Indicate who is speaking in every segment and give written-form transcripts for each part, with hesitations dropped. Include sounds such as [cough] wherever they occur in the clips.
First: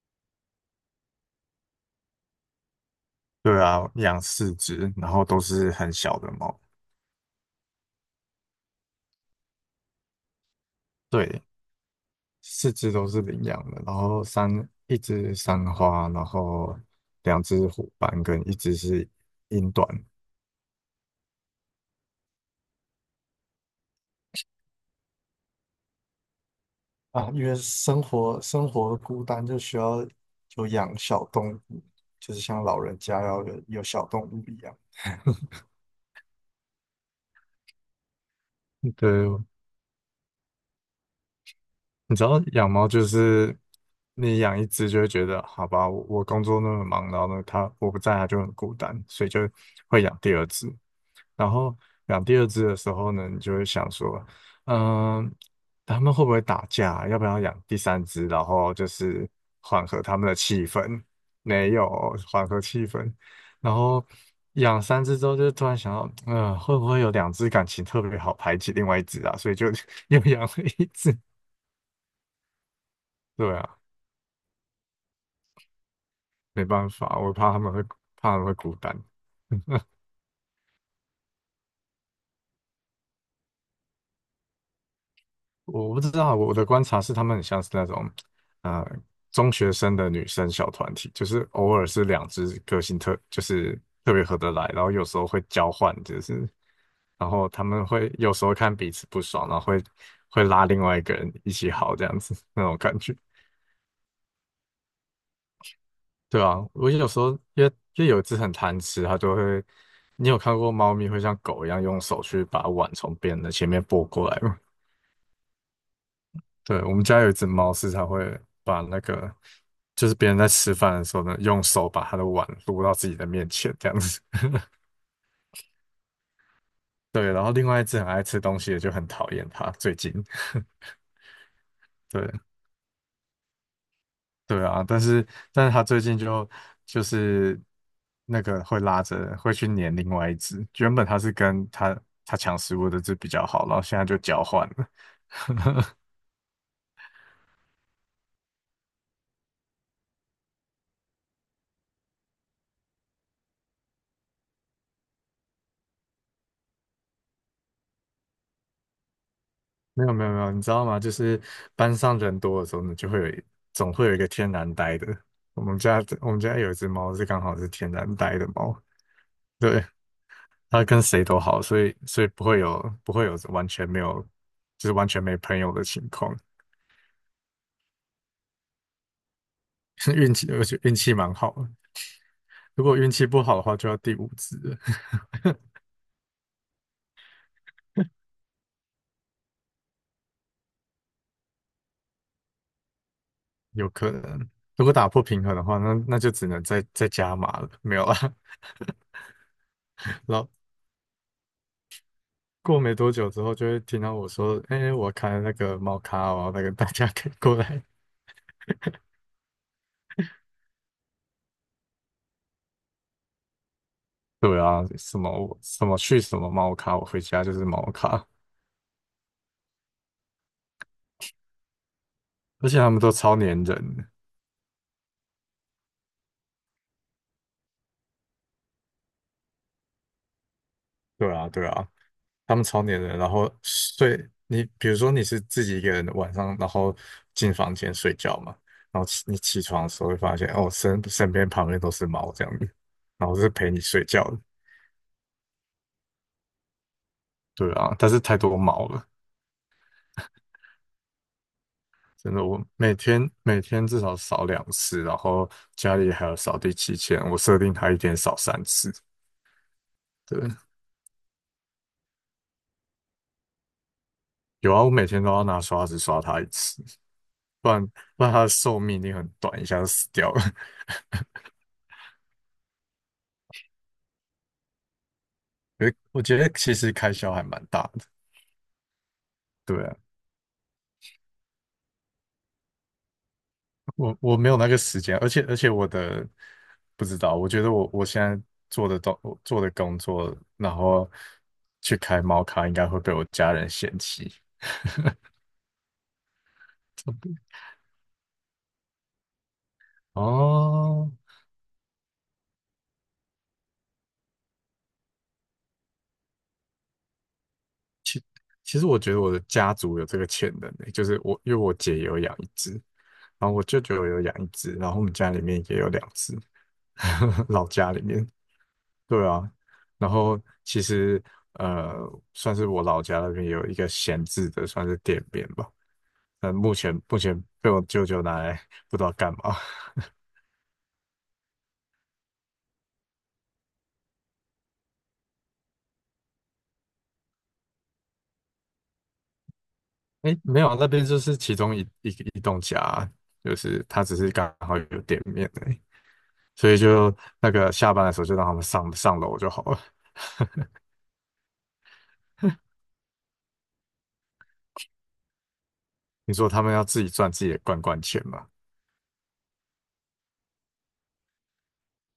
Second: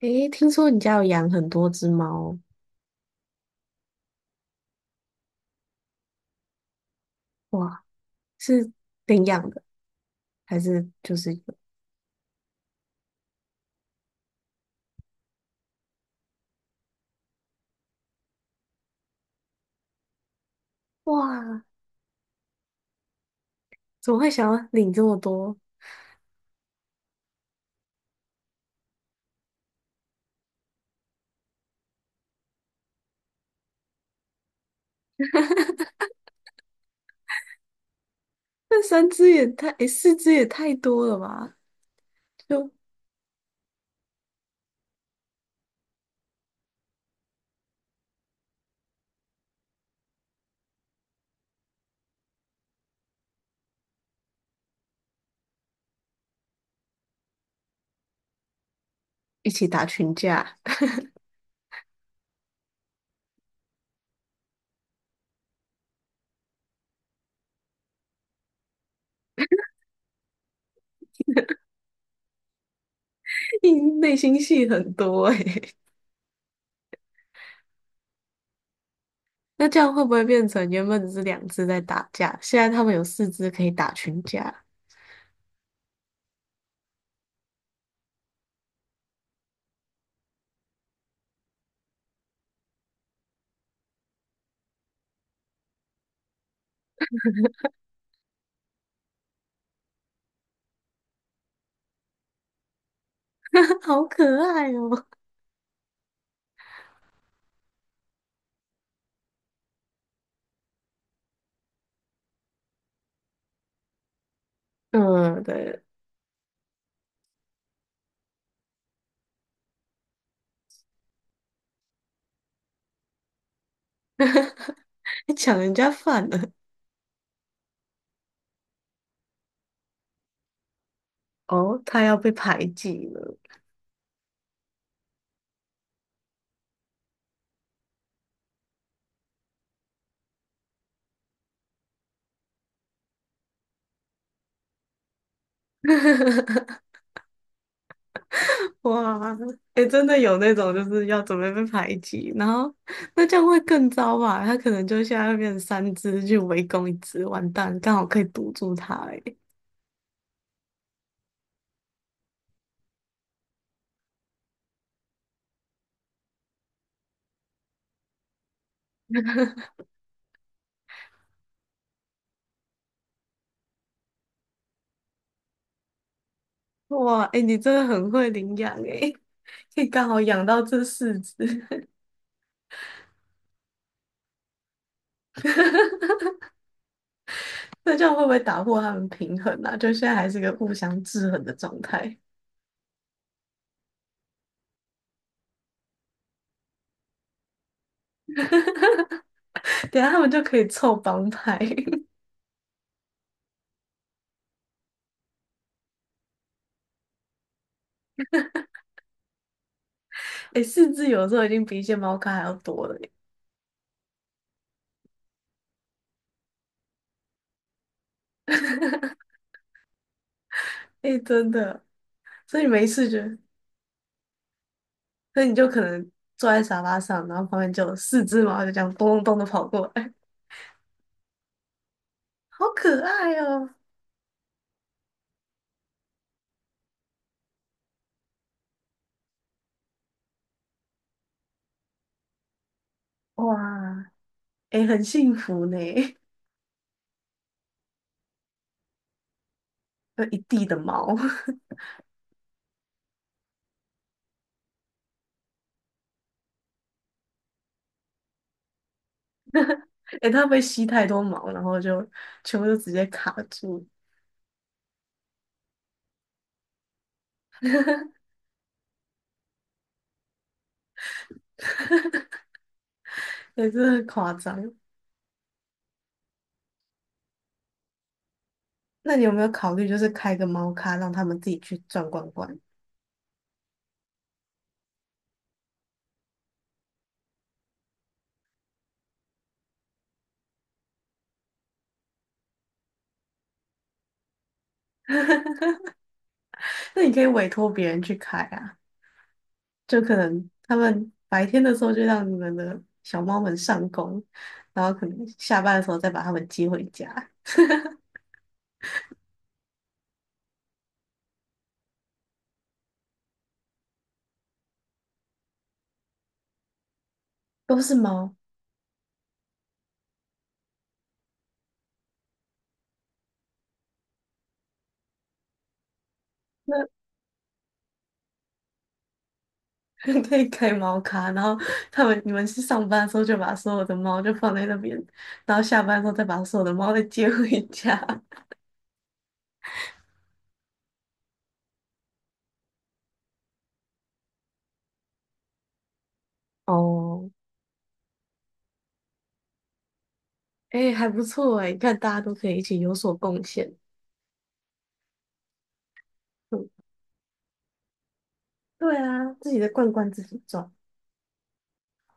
Speaker 1: 诶，听说你家有养很多只猫。
Speaker 2: 对啊，养四只，然后都是很小的猫。
Speaker 1: 哇，是领养的还是就是有？
Speaker 2: 对，四只都是领养的，然后一只三花，然后两只虎斑跟一只是英短。
Speaker 1: 哇，怎么会想要领这么多？
Speaker 2: 啊，因为生活孤单，就需要有养小动物，就是像老人家要有小动物一样。
Speaker 1: 那三
Speaker 2: 对，
Speaker 1: 只也太，诶，四只也太多了吧？
Speaker 2: 你知道
Speaker 1: 就
Speaker 2: 养猫就是你养一只就会觉得，好吧，我工作那么忙，然后呢，它我不在，它就很孤单，所以就会养第二只。然后养第二只的时候呢，你就会想说，嗯，他们会不会打架？要不要养第三只？然后就是
Speaker 1: 一起打
Speaker 2: 缓和
Speaker 1: 群
Speaker 2: 他们的
Speaker 1: 架。
Speaker 2: 气氛，没有缓和气氛。然后养三只之后，就突然想到，会不会有两只感情特别好排挤另外一只啊？所以就 [laughs] 又养了一只。对
Speaker 1: [laughs] 你
Speaker 2: 啊，
Speaker 1: 内心戏很多诶。
Speaker 2: 没办法，我怕他们会孤单。
Speaker 1: [laughs] 那
Speaker 2: [laughs]
Speaker 1: 这样会不会变成原本只是两只在打架，现在他们有四只可以打群架？
Speaker 2: 我不知道啊，我的观察是他们很像是那种，呃，中学生的女生小团体，就是偶尔是两只个性就是特别合得来，然后有时候会交换，就是，然后他们会有时候看彼此不爽，然后会拉另外一个人一起好这样子那种感觉。
Speaker 1: [laughs] 好可爱哦。
Speaker 2: 对啊，我有时候因为有一只很贪吃，它就会，你有看过猫咪会像狗一样用手去把碗从别人的前面拨过来吗？
Speaker 1: [laughs] 嗯，对。
Speaker 2: 对，我们家有一只猫，时常会把那个，就是别人在吃饭的时候呢，用手把它的碗撸到自己的面前，这样子。[laughs]
Speaker 1: [laughs] 还抢人家饭了。
Speaker 2: 对，然后另外一只很爱吃东西的就很讨厌它，最近。
Speaker 1: 哦，
Speaker 2: [laughs]
Speaker 1: 他要被
Speaker 2: 对，
Speaker 1: 排挤了。
Speaker 2: 对啊，但是它最近就是那个会拉着会去黏另外一只，原本它是跟它抢食物的只比较好，然后现在就交换了。
Speaker 1: [laughs] [laughs] 哇，哎、真的有那种就是要准备被排挤，然后那这样会更糟吧？他可能就现在会变成三只去围攻一只，完蛋，刚好可以堵住它、欸。哎，
Speaker 2: 没有没有没有，你知道吗？就是班上人多的时候呢，就会有一总会有一个天然呆的。我们家有一只猫是刚好是天然呆的猫，对，它跟谁都好，所以不会有完全没有就是完全没朋友的情况。
Speaker 1: 哇，哎、你真的很会领养哎、可以刚
Speaker 2: [laughs]
Speaker 1: 好
Speaker 2: 运
Speaker 1: 养
Speaker 2: 气
Speaker 1: 到
Speaker 2: 而且
Speaker 1: 这
Speaker 2: 运气
Speaker 1: 四
Speaker 2: 蛮
Speaker 1: 只。
Speaker 2: 好的。如果运气不好的话，就要第五只了。 [laughs]
Speaker 1: [laughs] 那这样会不会打破他们平衡啊？就现在还是个互相制衡的状态。
Speaker 2: 有可能。如果打破平衡的话，那就只能再加码了，没有啦。[laughs]
Speaker 1: [laughs] 等一下他们
Speaker 2: 然
Speaker 1: 就
Speaker 2: 后
Speaker 1: 可以凑帮派。[laughs]
Speaker 2: 过没多久之后，就会听到我说：“哎、我开了那个猫咖哦，那个大家可以过来。[laughs]”
Speaker 1: 哎、四只有时候已经比一些猫咖还要多了、欸。
Speaker 2: 对啊，什么什么去什么猫咖，我回家就是猫咖，
Speaker 1: [laughs] 哎、真的，所以
Speaker 2: 而且
Speaker 1: 没
Speaker 2: 他们
Speaker 1: 事
Speaker 2: 都
Speaker 1: 就。
Speaker 2: 超粘人的。
Speaker 1: 所以你就可能坐在沙发上，然后旁边就有四只猫就这样咚咚咚的跑过来。
Speaker 2: 对啊，对啊，
Speaker 1: [laughs]
Speaker 2: 他们
Speaker 1: 好
Speaker 2: 超粘
Speaker 1: 可
Speaker 2: 人，然
Speaker 1: 爱
Speaker 2: 后
Speaker 1: 哦！
Speaker 2: 睡你，比如说你是自己一个人晚上，然后进房间睡觉嘛，然后你起床的时候会发现，哦，身边旁边都是猫这样子，然后是陪你睡
Speaker 1: 哇，
Speaker 2: 觉的。
Speaker 1: 诶，很幸福呢。
Speaker 2: 对啊，但是太多猫了。
Speaker 1: 有一地的毛。
Speaker 2: 真的，我每天至少扫2次，然后家里还有扫地机器人，我设定它一天扫3次。
Speaker 1: [laughs] 诶，它会
Speaker 2: 对，
Speaker 1: 不会吸太多毛，然后就全部都直接卡住？
Speaker 2: 有啊，我每天都要拿刷子刷它一次，不
Speaker 1: [laughs]
Speaker 2: 然不然它的寿命一定很短，一下就死掉了。[laughs]
Speaker 1: 也是很夸张。
Speaker 2: 我觉得其实开销还蛮大的。
Speaker 1: 那你有没有考
Speaker 2: 对
Speaker 1: 虑就
Speaker 2: 啊，
Speaker 1: 是开个猫咖，让他们自己去转罐罐？
Speaker 2: 我没有那个时间，而且我的不知道，我觉得我现在做的东我做的工作，然后去开猫咖，应该会被我家人嫌弃。
Speaker 1: [laughs] 那你可以委
Speaker 2: [laughs]
Speaker 1: 托别人去开啊。就可能他
Speaker 2: 哦，
Speaker 1: 们白天的时候就让你们的小猫们上工，然后可能下班的时候再把它们接回家。[laughs]
Speaker 2: 其实我觉得我的家族有这个潜能诶，就是我因为我姐也有养一只，然后我舅舅也有养一只，然后我们家里面也有两只，[laughs] 老
Speaker 1: 都
Speaker 2: 家
Speaker 1: 是
Speaker 2: 里面。
Speaker 1: 猫。
Speaker 2: 对啊，然后其实呃，算是我老家那边有一个闲置的，算是店面吧。但目
Speaker 1: 那
Speaker 2: 前目前被我舅舅拿来不知道干嘛。
Speaker 1: [laughs] 可以开猫咖，然后他们你们去上班的时候就把所有的猫就放在那边，然后下班的时候再把所有的猫再接回家。
Speaker 2: 哎，没有啊那边就是其中一栋家啊就是他只是刚好有店面而已所以就
Speaker 1: 哦，
Speaker 2: 那个下班的时候就让他们上楼就好了。
Speaker 1: 哎，还不错哎，你看大家都可以一起有所贡献。
Speaker 2: 你说他
Speaker 1: 嗯，
Speaker 2: 们要自己赚自己的罐罐钱嘛？
Speaker 1: 对啊，自己的罐罐自己装。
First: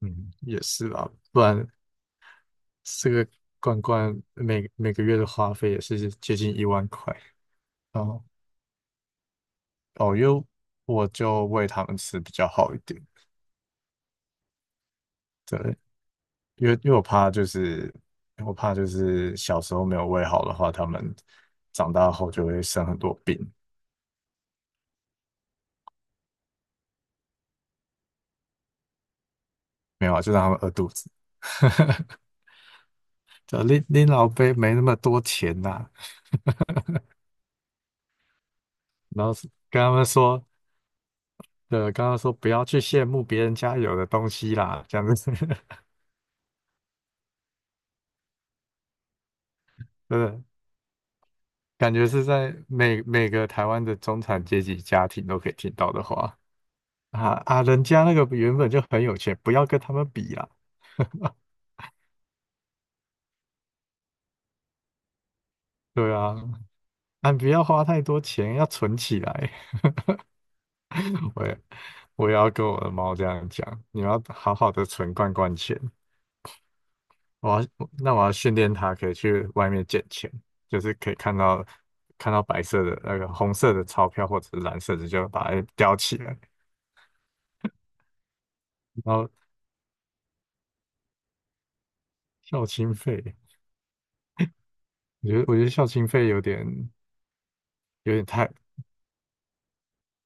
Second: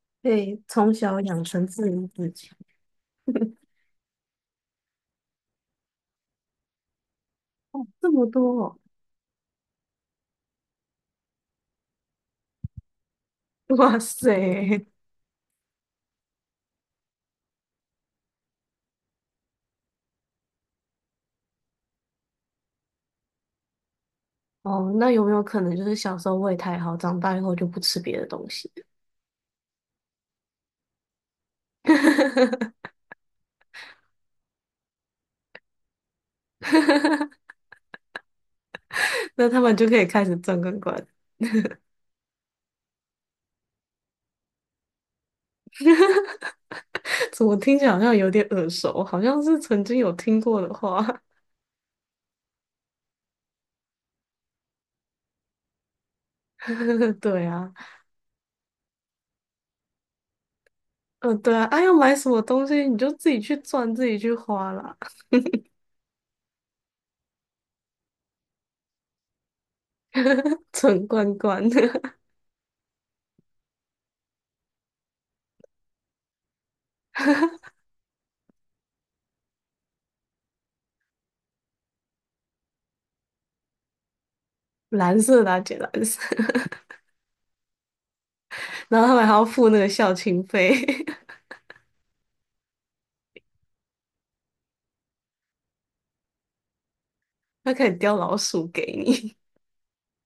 Speaker 2: 嗯，
Speaker 1: 对，
Speaker 2: 也是
Speaker 1: 从
Speaker 2: 啊，
Speaker 1: 小
Speaker 2: 不
Speaker 1: 养成
Speaker 2: 然
Speaker 1: 自立自强。
Speaker 2: 这个罐罐每个月的花费也是接近1万块。
Speaker 1: 哦，
Speaker 2: 然
Speaker 1: 这
Speaker 2: 后
Speaker 1: 么多哦。
Speaker 2: 哦，因为我就喂他们吃比较好一点，
Speaker 1: 哇塞！
Speaker 2: 对，因为我怕就是小时候没有喂好的话，他们长大后就会生很多病。
Speaker 1: 哦，那有没有可能就是小时候胃太好，长大以后就不吃别的东西？
Speaker 2: 没有啊，就让他们饿肚子。[laughs]
Speaker 1: [laughs]
Speaker 2: 就拎老杯没那么多钱呐、然后
Speaker 1: 那他们
Speaker 2: 跟
Speaker 1: 就
Speaker 2: 他
Speaker 1: 可
Speaker 2: 们
Speaker 1: 以开始
Speaker 2: 说。
Speaker 1: 正罐罐。
Speaker 2: 对，刚刚说不要去羡慕别人家有的东西啦，这样子。[laughs]
Speaker 1: [laughs] 怎么听起来好像有点耳熟，好像是曾经有听
Speaker 2: 对，
Speaker 1: 过的话。
Speaker 2: 感觉是在每个台湾的中产阶级家庭都可以听到的话
Speaker 1: [laughs]
Speaker 2: 啊
Speaker 1: 对
Speaker 2: 啊，
Speaker 1: 啊。
Speaker 2: 人家那个原本就很有钱，不要跟他们比啦，
Speaker 1: 嗯、对啊，啊，要买什么东西你就自己去赚，自己去花啦。
Speaker 2: 对啊，啊，不要花太多钱，要存起来。
Speaker 1: [laughs] 存
Speaker 2: [laughs]
Speaker 1: 罐
Speaker 2: 我也
Speaker 1: 罐。
Speaker 2: 我也要跟我的猫这样讲，你要好好的存罐罐钱。我要，那我要训练它可以去外面捡钱，就是可以看到白色的那个红色的钞票或者是蓝
Speaker 1: [laughs]
Speaker 2: 色的，
Speaker 1: 蓝
Speaker 2: 就
Speaker 1: 色的、
Speaker 2: 把
Speaker 1: 啊、
Speaker 2: 它
Speaker 1: 姐
Speaker 2: 叼
Speaker 1: 蓝
Speaker 2: 起
Speaker 1: 色。
Speaker 2: 来。
Speaker 1: [laughs] 然
Speaker 2: 然
Speaker 1: 后他们
Speaker 2: 后
Speaker 1: 还要付那个校庆费。
Speaker 2: 校庆费，我觉得校庆费有点
Speaker 1: [laughs] 他可以
Speaker 2: 有
Speaker 1: 叼
Speaker 2: 点
Speaker 1: 老
Speaker 2: 太
Speaker 1: 鼠给你。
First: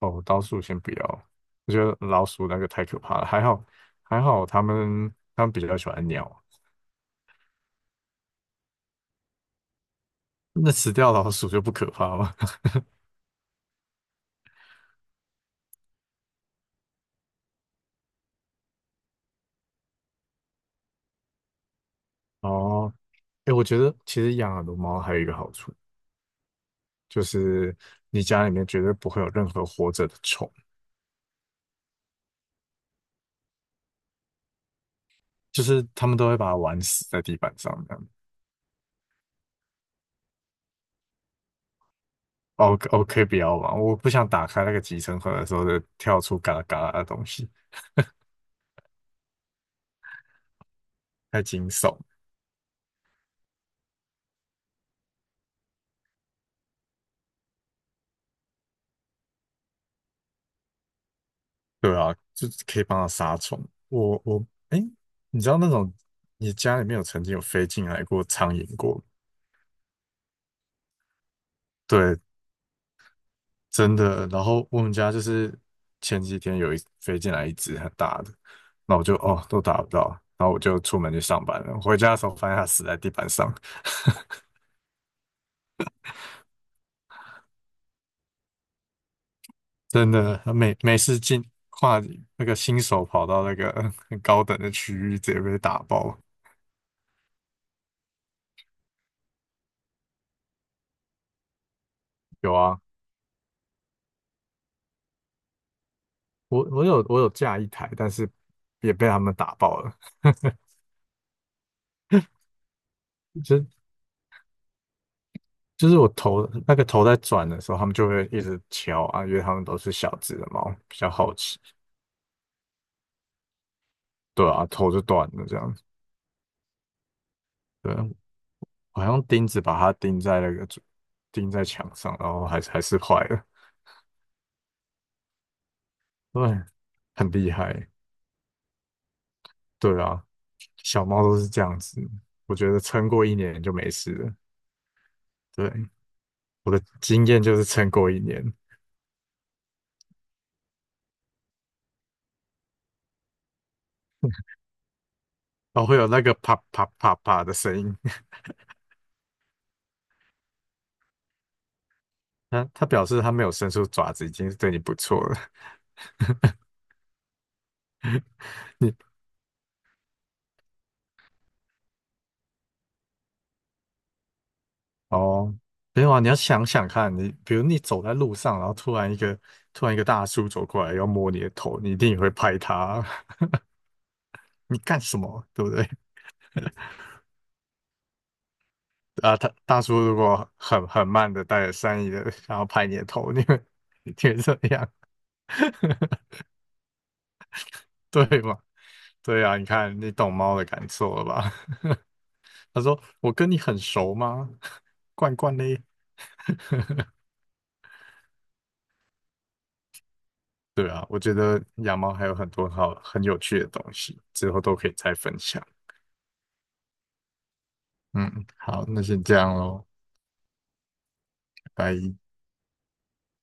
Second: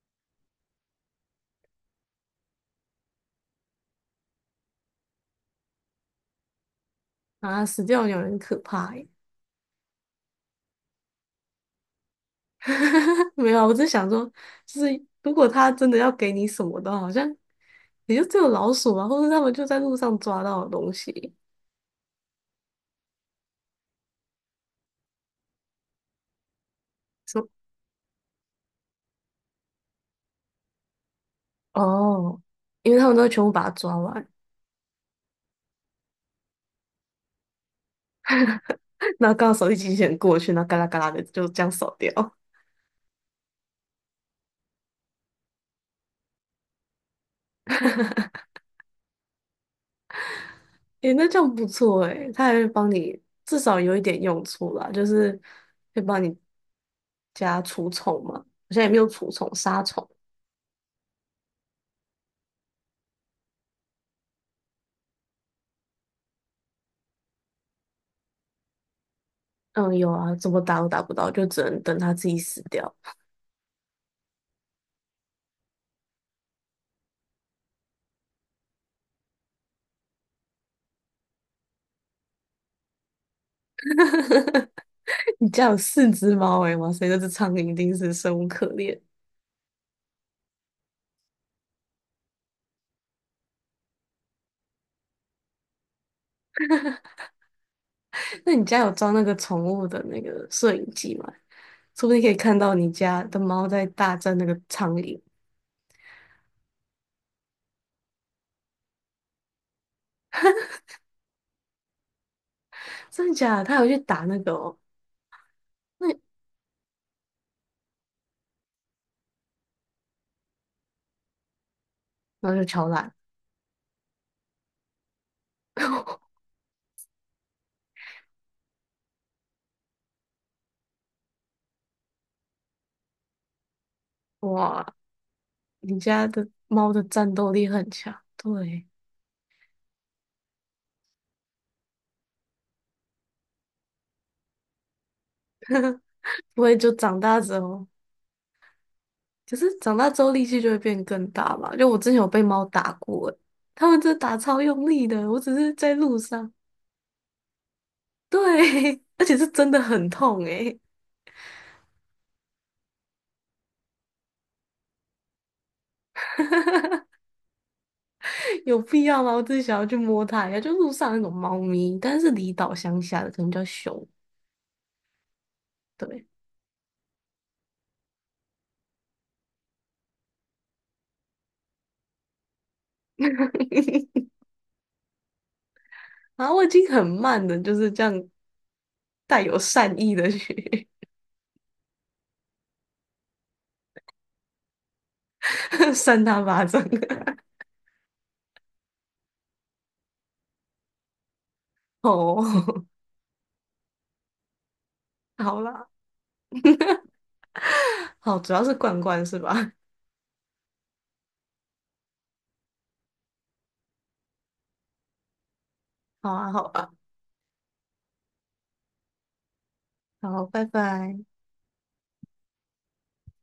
Speaker 2: 哦，老鼠先不要，我觉得老鼠那个太可怕了。还好，他们比较喜欢鸟，
Speaker 1: [laughs] 啊，死掉鸟很可怕耶。
Speaker 2: 那死掉老鼠就不可怕吗？[laughs]
Speaker 1: [laughs] 没有啊我只是想说，就是如果他真的要给你什么的话好像也就只有老鼠啊，或者他们就在路上抓到的东西。
Speaker 2: 哦，哎，我觉得其实养很多猫还有一个好处，就
Speaker 1: 说
Speaker 2: 是你家里面绝对不会有任何活着的虫。
Speaker 1: 哦，因为他们都会全部把它抓完。
Speaker 2: 就是他们都会把它玩死在地板上这样。
Speaker 1: [laughs] 然后刚好手一机器人过去，然后嘎啦嘎啦的就这样扫掉。
Speaker 2: 哦，o 哦，可以不要玩，我不想打开那个集成盒的时候就跳出嘎啦嘎啦的东西，
Speaker 1: 诶，那这
Speaker 2: 太
Speaker 1: 样不
Speaker 2: 惊悚。
Speaker 1: 错诶，他还会帮你至少有一点用处啦，就是会帮你加除虫嘛。我现在也没有除虫杀虫。
Speaker 2: 对啊，就是可以帮它杀虫。我我哎，你知道那种你家里面有曾经有飞进来过苍蝇过？
Speaker 1: 嗯，有啊，怎么打都打不到，就只能等它
Speaker 2: 对，
Speaker 1: 自己死掉。
Speaker 2: 真的。然后我们家就是前几天有一飞进来一只很大的，那我就哦都打不到，然后我就出门去上班了。回家的时候发现它死在地板上。[laughs]
Speaker 1: [laughs] 你家有四只猫诶，哇塞，那只苍蝇一定是生无可恋。
Speaker 2: 真的，每次跨那个新手跑到那个很高等的区域，直接被打爆。
Speaker 1: 那你家有装那个宠物的那个摄影机吗？说不定可以
Speaker 2: 有
Speaker 1: 看到
Speaker 2: 啊，
Speaker 1: 你家的猫在大战那个苍蝇。
Speaker 2: 我有架一台，但是也被他们打爆了。
Speaker 1: 真的假的？
Speaker 2: 就
Speaker 1: 它有去打那个哦，
Speaker 2: 就是
Speaker 1: 那
Speaker 2: 那个头在转的时候，他们就会一直敲啊，因为他们都是小只的猫，比较好奇。
Speaker 1: 然后就敲烂。
Speaker 2: 对啊，头就断了这样子。
Speaker 1: [laughs]
Speaker 2: 对啊，我还用钉子把它钉在那个钉在墙上，然后还是坏了。
Speaker 1: 哇，你家的
Speaker 2: 对，
Speaker 1: 猫的
Speaker 2: 很
Speaker 1: 战
Speaker 2: 厉
Speaker 1: 斗力很
Speaker 2: 害。
Speaker 1: 强。对，
Speaker 2: 对啊，小猫都是这样子，我觉得撑过一年就没事了。对，
Speaker 1: 不
Speaker 2: 我
Speaker 1: 会
Speaker 2: 的
Speaker 1: 就长
Speaker 2: 经
Speaker 1: 大
Speaker 2: 验就
Speaker 1: 之
Speaker 2: 是
Speaker 1: 后，
Speaker 2: 撑过一年，
Speaker 1: 可是长大之后力气就会变更大嘛？就我之前有被猫打过诶，它们真的打超用力的，我只是
Speaker 2: 哦，
Speaker 1: 在
Speaker 2: 会有
Speaker 1: 路
Speaker 2: 那个
Speaker 1: 上。
Speaker 2: 啪啪啪啪的声音。[laughs]
Speaker 1: 对。[laughs] 而且是真的很痛诶。
Speaker 2: 它表示它没有伸出爪子，已经是对你不错了。
Speaker 1: [laughs] 有
Speaker 2: [laughs] 你
Speaker 1: 必要吗？我只是想要去摸它一下，就路上那种猫咪，但是离岛乡下的可能叫熊。
Speaker 2: 哦，没有啊，
Speaker 1: 对。
Speaker 2: 你要想想看，你比如你走在路上，然后突然一个大叔走过来要摸你的头，你一定也会拍他，
Speaker 1: [laughs]
Speaker 2: [laughs] 你干什么？对不对？
Speaker 1: 然后我已经很慢的，就是这样
Speaker 2: 啊，
Speaker 1: 带
Speaker 2: 他
Speaker 1: 有
Speaker 2: 大叔
Speaker 1: 善意
Speaker 2: 如
Speaker 1: 的
Speaker 2: 果
Speaker 1: 去
Speaker 2: 很慢的带着善意的想要拍你的头，你会 [laughs] 你怎么样。
Speaker 1: [laughs] 扇它
Speaker 2: [laughs]
Speaker 1: 巴掌。[laughs]
Speaker 2: 对嘛？对啊，你看你懂猫的感受了吧？[laughs] 他
Speaker 1: 哦。
Speaker 2: 说：“我跟你很熟吗？[laughs] 罐
Speaker 1: [laughs]
Speaker 2: 罐
Speaker 1: 好
Speaker 2: 嘞？”
Speaker 1: 啦。[laughs] 好，主要是罐罐是吧？
Speaker 2: 对啊，我觉得养猫还有很多好很有趣的东西，之后都可以再分享。
Speaker 1: [laughs] 好啊，好啊。
Speaker 2: 嗯，好，那先这样喽，
Speaker 1: 好，拜拜。
Speaker 2: 拜拜。